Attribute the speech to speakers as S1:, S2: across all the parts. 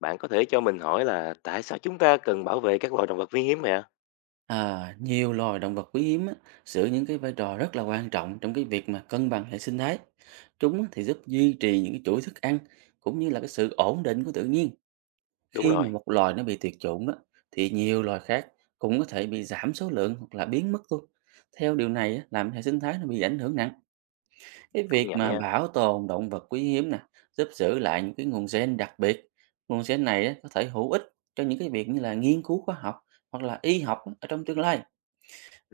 S1: Bạn có thể cho mình hỏi là tại sao chúng ta cần bảo vệ các loài động vật quý hiếm vậy ạ?
S2: À, nhiều loài động vật quý hiếm á, giữ những cái vai trò rất là quan trọng trong cái việc mà cân bằng hệ sinh thái. Chúng á thì giúp duy trì những cái chuỗi thức ăn cũng như là cái sự ổn định của tự nhiên.
S1: Đúng
S2: Khi
S1: rồi,
S2: mà một loài nó bị tuyệt chủng đó, thì nhiều loài khác cũng có thể bị giảm số lượng hoặc là biến mất luôn. Theo điều này á, làm hệ sinh thái nó bị ảnh hưởng nặng. Cái
S1: công
S2: việc
S1: nhận
S2: mà
S1: nha.
S2: bảo tồn động vật quý hiếm nè, giúp giữ lại những cái nguồn gen đặc biệt. Nguồn gen này á, có thể hữu ích cho những cái việc như là nghiên cứu khoa học hoặc là y học á, ở trong tương lai.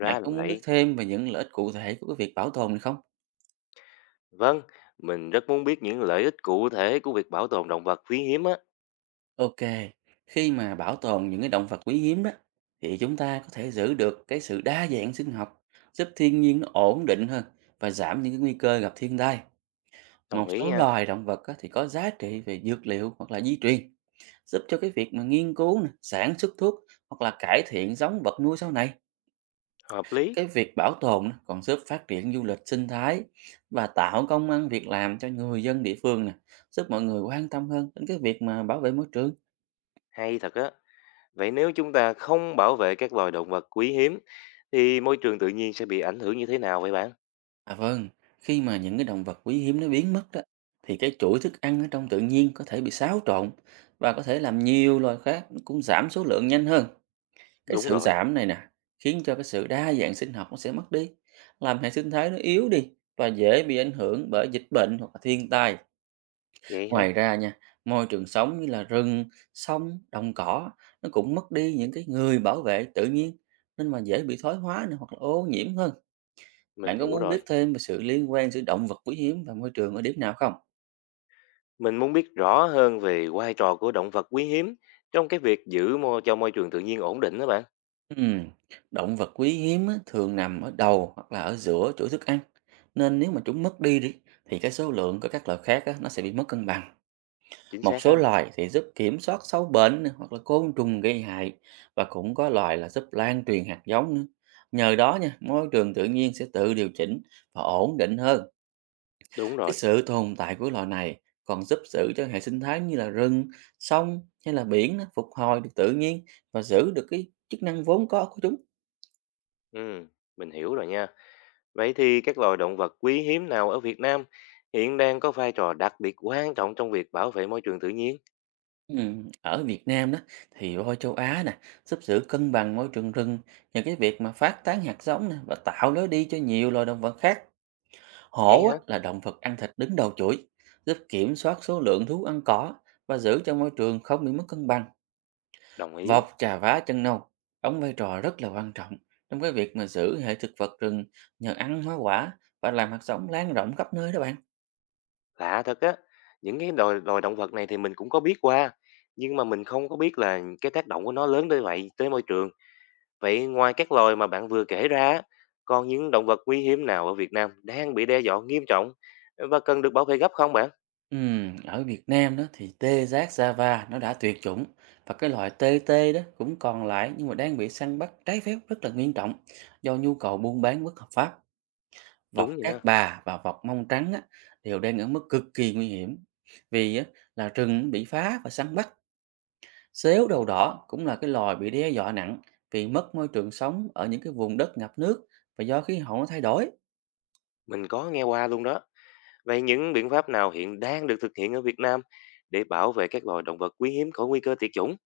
S2: Bạn
S1: là
S2: có muốn biết
S1: vậy.
S2: thêm về những lợi ích cụ thể của cái việc bảo tồn này không?
S1: Vâng, mình rất muốn biết những lợi ích cụ thể của việc bảo tồn động vật quý hiếm á.
S2: Ok, khi mà bảo tồn những cái động vật quý hiếm đó, thì chúng ta có thể giữ được cái sự đa dạng sinh học, giúp thiên nhiên nó ổn định hơn và giảm những cái nguy cơ gặp thiên tai. Một
S1: Đồng ý
S2: số
S1: nha.
S2: loài động vật á, thì có giá trị về dược liệu hoặc là di truyền, giúp cho cái việc mà nghiên cứu, nè, sản xuất thuốc hoặc là cải thiện giống vật nuôi sau này.
S1: Hợp lý.
S2: Cái việc bảo tồn á, còn giúp phát triển du lịch sinh thái và tạo công ăn việc làm cho người dân địa phương nè, giúp mọi người quan tâm hơn đến cái việc mà bảo vệ môi trường.
S1: Hay thật á. Vậy nếu chúng ta không bảo vệ các loài động vật quý hiếm thì môi trường tự nhiên sẽ bị ảnh hưởng như thế nào vậy bạn?
S2: À vâng, khi mà những cái động vật quý hiếm nó biến mất đó, thì cái chuỗi thức ăn ở trong tự nhiên có thể bị xáo trộn và có thể làm nhiều loài khác nó cũng giảm số lượng nhanh hơn. Cái
S1: Đúng
S2: sự
S1: rồi.
S2: giảm này nè, khiến cho cái sự đa dạng sinh học nó sẽ mất đi, làm hệ sinh thái nó yếu đi và dễ bị ảnh hưởng bởi dịch bệnh hoặc là thiên tai.
S1: Vậy hả?
S2: Ngoài ra nha, môi trường sống như là rừng, sông, đồng cỏ nó cũng mất đi những cái người bảo vệ tự nhiên, nên mà dễ bị thoái hóa này, hoặc là ô nhiễm hơn.
S1: Mình
S2: Bạn có
S1: hiểu
S2: muốn biết
S1: rồi.
S2: thêm về sự liên quan giữa động vật quý hiếm và môi trường ở điểm nào không?
S1: Mình muốn biết rõ hơn về vai trò của động vật quý hiếm trong cái việc giữ môi cho môi trường tự nhiên ổn định đó bạn.
S2: Ừm, Động vật quý hiếm á, thường nằm ở đầu hoặc là ở giữa chuỗi thức ăn, nên nếu mà chúng mất đi đi thì cái số lượng của các loại khác á, nó sẽ bị mất cân bằng.
S1: Chính
S2: Một
S1: xác
S2: số
S1: ha.
S2: loài thì giúp kiểm soát sâu bệnh nè, hoặc là côn trùng gây hại, và cũng có loài là giúp lan truyền hạt giống nữa. Nhờ đó nha, môi trường tự nhiên sẽ tự điều chỉnh và ổn định hơn.
S1: Đúng
S2: Cái
S1: rồi.
S2: sự tồn tại của loài này còn giúp giữ cho hệ sinh thái như là rừng, sông hay là biển nó phục hồi được tự nhiên và giữ được cái chức năng vốn có của chúng.
S1: Ừ, mình hiểu rồi nha. Vậy thì các loài động vật quý hiếm nào ở Việt Nam hiện đang có vai trò đặc biệt quan trọng trong việc bảo vệ môi trường tự nhiên?
S2: Ở Việt Nam đó thì voi châu Á nè giúp giữ cân bằng môi trường rừng nhờ cái việc mà phát tán hạt giống nè và tạo lối đi cho nhiều loài động vật khác.
S1: Vậy
S2: Hổ á,
S1: hả?
S2: là động vật ăn thịt đứng đầu chuỗi, giúp kiểm soát số lượng thú ăn cỏ và giữ cho môi trường không bị mất cân bằng.
S1: Đồng ý.
S2: Vọc trà vá chân nâu đóng vai trò rất là quan trọng trong cái việc mà giữ hệ thực vật rừng nhờ ăn hóa quả và làm hạt giống lan rộng khắp nơi đó bạn.
S1: Lạ thật á. Những cái loài động vật này thì mình cũng có biết qua, nhưng mà mình không có biết là cái tác động của nó lớn tới vậy tới môi trường. Vậy ngoài các loài mà bạn vừa kể ra, á, còn những động vật quý hiếm nào ở Việt Nam đang bị đe dọa nghiêm trọng và cần được bảo vệ gấp không bạn?
S2: Ở Việt Nam đó thì tê giác Java nó đã tuyệt chủng, và cái loại tê tê đó cũng còn lại nhưng mà đang bị săn bắt trái phép rất là nghiêm trọng do nhu cầu buôn bán bất hợp pháp. Vọc
S1: Đúng
S2: Cát
S1: vậy.
S2: Bà và vọc Mông Trắng á, đều đang ở mức cực kỳ nguy hiểm vì á, là rừng bị phá và săn bắt. Xéo đầu đỏ cũng là cái loài bị đe dọa nặng vì mất môi trường sống ở những cái vùng đất ngập nước và do khí hậu nó thay đổi.
S1: Mình có nghe qua luôn đó. Vậy những biện pháp nào hiện đang được thực hiện ở Việt Nam để bảo vệ các loài động vật quý hiếm khỏi nguy cơ tuyệt chủng?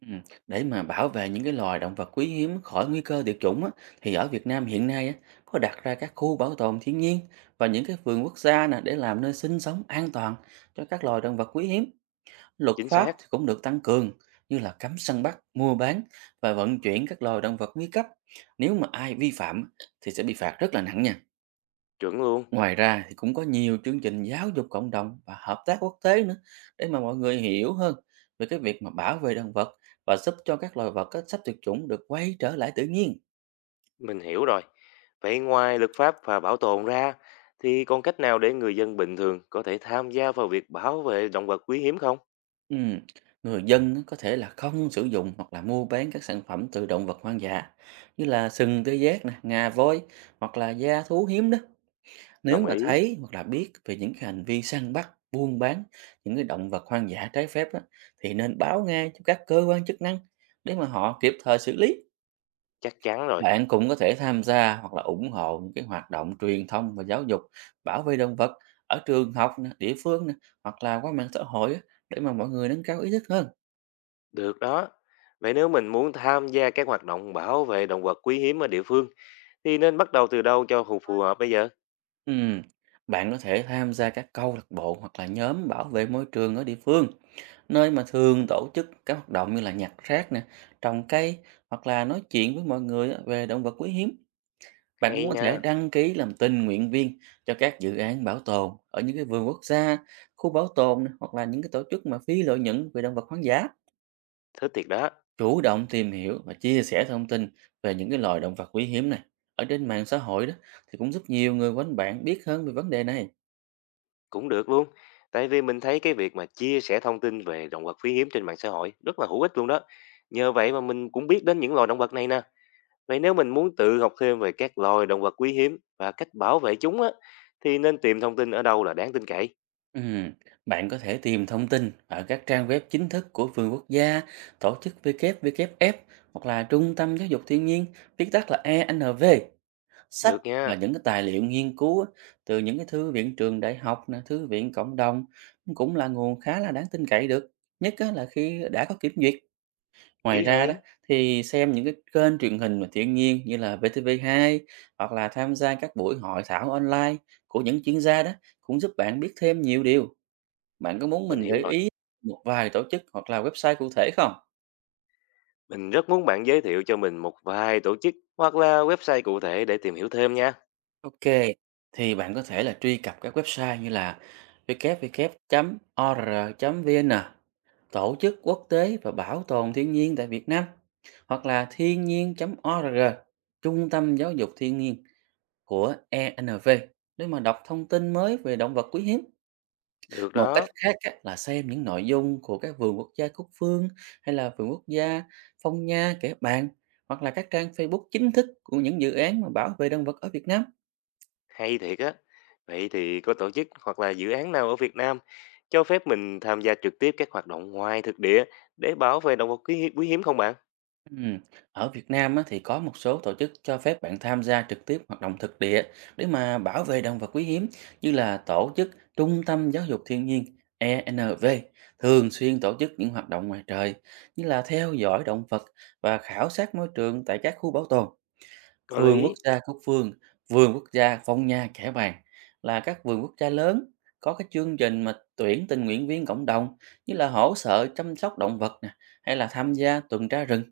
S2: Ừm, Để mà bảo vệ những cái loài động vật quý hiếm khỏi nguy cơ tuyệt chủng á, thì ở Việt Nam hiện nay á, có đặt ra các khu bảo tồn thiên nhiên và những cái vườn quốc gia nè, để làm nơi sinh sống an toàn cho các loài động vật quý hiếm. Luật
S1: Chính
S2: pháp
S1: xác,
S2: thì cũng được tăng cường như là cấm săn bắt, mua bán và vận chuyển các loài động vật nguy cấp. Nếu mà ai vi phạm thì sẽ bị phạt rất là nặng nha.
S1: chuẩn luôn.
S2: Ngoài ra thì cũng có nhiều chương trình giáo dục cộng đồng và hợp tác quốc tế nữa, để mà mọi người hiểu hơn về cái việc mà bảo vệ động vật và giúp cho các loài vật á, sắp tuyệt chủng được quay trở lại tự nhiên.
S1: Mình hiểu rồi. Vậy ngoài luật pháp và bảo tồn ra, thì còn cách nào để người dân bình thường có thể tham gia vào việc bảo vệ động vật quý hiếm không?
S2: Ừm, Người dân á, có thể là không sử dụng hoặc là mua bán các sản phẩm từ động vật hoang dã như là sừng tê giác, nè, ngà voi hoặc là da thú hiếm đó. Nếu
S1: Đồng
S2: mà
S1: ý,
S2: thấy hoặc là biết về những cái hành vi săn bắt, buôn bán những cái động vật hoang dã trái phép á, thì nên báo ngay cho các cơ quan chức năng để mà họ kịp thời xử lý.
S1: chắc chắn rồi.
S2: Bạn cũng có thể tham gia hoặc là ủng hộ những cái hoạt động truyền thông và giáo dục bảo vệ động vật ở trường học, nè, địa phương nè, hoặc là qua mạng xã hội á, để mà mọi người nâng cao ý thức hơn.
S1: Được đó. Vậy nếu mình muốn tham gia các hoạt động bảo vệ động vật quý hiếm ở địa phương, thì nên bắt đầu từ đâu cho phù phù hợp bây giờ?
S2: Ừm, bạn có thể tham gia các câu lạc bộ hoặc là nhóm bảo vệ môi trường ở địa phương, nơi mà thường tổ chức các hoạt động như là nhặt rác nè, trồng cây hoặc là nói chuyện với mọi người á, về động vật quý hiếm. Bạn
S1: Hay
S2: cũng có
S1: nha,
S2: thể đăng ký làm tình nguyện viên cho các dự án bảo tồn ở những cái vườn quốc gia, khu bảo tồn nè, hoặc là những cái tổ chức mà phi lợi nhuận về động vật hoang dã.
S1: thích thiệt đó.
S2: Chủ động tìm hiểu và chia sẻ thông tin về những cái loài động vật quý hiếm này ở trên mạng xã hội đó thì cũng giúp nhiều người quanh bạn biết hơn về vấn đề này.
S1: Cũng được luôn. Tại vì mình thấy cái việc mà chia sẻ thông tin về động vật quý hiếm trên mạng xã hội rất là hữu ích luôn đó. Nhờ vậy mà mình cũng biết đến những loài động vật này nè. Vậy nếu mình muốn tự học thêm về các loài động vật quý hiếm và cách bảo vệ chúng á, thì nên tìm thông tin ở đâu là đáng tin cậy.
S2: Ừm, Bạn có thể tìm thông tin ở các trang web chính thức của vườn quốc gia, tổ chức WWF hoặc là Trung tâm Giáo dục Thiên nhiên, viết tắt là ENV, sách
S1: Được
S2: và
S1: nha,
S2: những cái tài liệu nghiên cứu á, từ những cái thư viện trường đại học, nè, thư viện cộng đồng, cũng là nguồn khá là đáng tin cậy được, nhất á là khi đã có kiểm duyệt. Ngoài
S1: ý
S2: ra
S1: hay.
S2: đó thì xem những cái kênh truyền hình và thiên nhiên như là VTV2 hoặc là tham gia các buổi hội thảo online của những chuyên gia đó, cũng giúp bạn biết thêm nhiều điều. Bạn có muốn
S1: Mình
S2: mình
S1: hiểu
S2: gợi
S1: rồi.
S2: ý một vài tổ chức hoặc là website cụ thể không?
S1: Mình rất muốn bạn giới thiệu cho mình một vài tổ chức hoặc là website cụ thể để tìm hiểu thêm nha.
S2: OK, thì bạn có thể là truy cập các website như là www.or.vn, Tổ chức Quốc tế và Bảo tồn Thiên nhiên tại Việt Nam, hoặc là thiên nhiên.org, Trung tâm Giáo dục Thiên nhiên của ENV, để mà đọc thông tin mới về động vật quý hiếm.
S1: Được
S2: Một cách
S1: đó.
S2: khác á, là xem những nội dung của các vườn quốc gia Cúc Phương hay là vườn quốc gia Phong Nha, Kẻ Bàng, hoặc là các trang Facebook chính thức của những dự án mà bảo vệ động vật ở Việt Nam.
S1: Hay thiệt á. Vậy thì có tổ chức hoặc là dự án nào ở Việt Nam cho phép mình tham gia trực tiếp các hoạt động ngoài thực địa để bảo vệ động vật quý hiếm không bạn?
S2: Ừm, Ở Việt Nam á, thì có một số tổ chức cho phép bạn tham gia trực tiếp hoạt động thực địa để mà bảo vệ động vật quý hiếm, như là tổ chức Trung tâm Giáo dục Thiên nhiên ENV thường xuyên tổ chức những hoạt động ngoài trời như là theo dõi động vật và khảo sát môi trường tại các khu bảo tồn.
S1: Có
S2: Vườn quốc
S1: lý,
S2: gia Cúc Phương, vườn quốc gia Phong Nha, Kẻ Bàng là các vườn quốc gia lớn có cái chương trình mà tuyển tình nguyện viên cộng đồng như là hỗ trợ chăm sóc động vật nè hay là tham gia tuần tra rừng.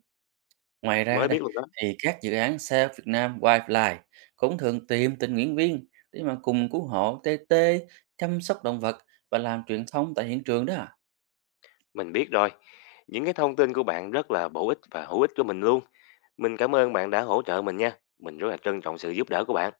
S2: Ngoài ra
S1: mới
S2: đây
S1: biết luôn đó.
S2: thì các dự án Save Việt Nam Wildlife cũng thường tìm tình nguyện viên để mà cùng cứu hộ tê tê, chăm sóc động vật và làm truyền thông tại hiện trường đó.
S1: Mình biết rồi. Những cái thông tin của bạn rất là bổ ích và hữu ích cho mình luôn. Mình cảm ơn bạn đã hỗ trợ mình nha. Mình rất là trân trọng sự giúp đỡ của bạn.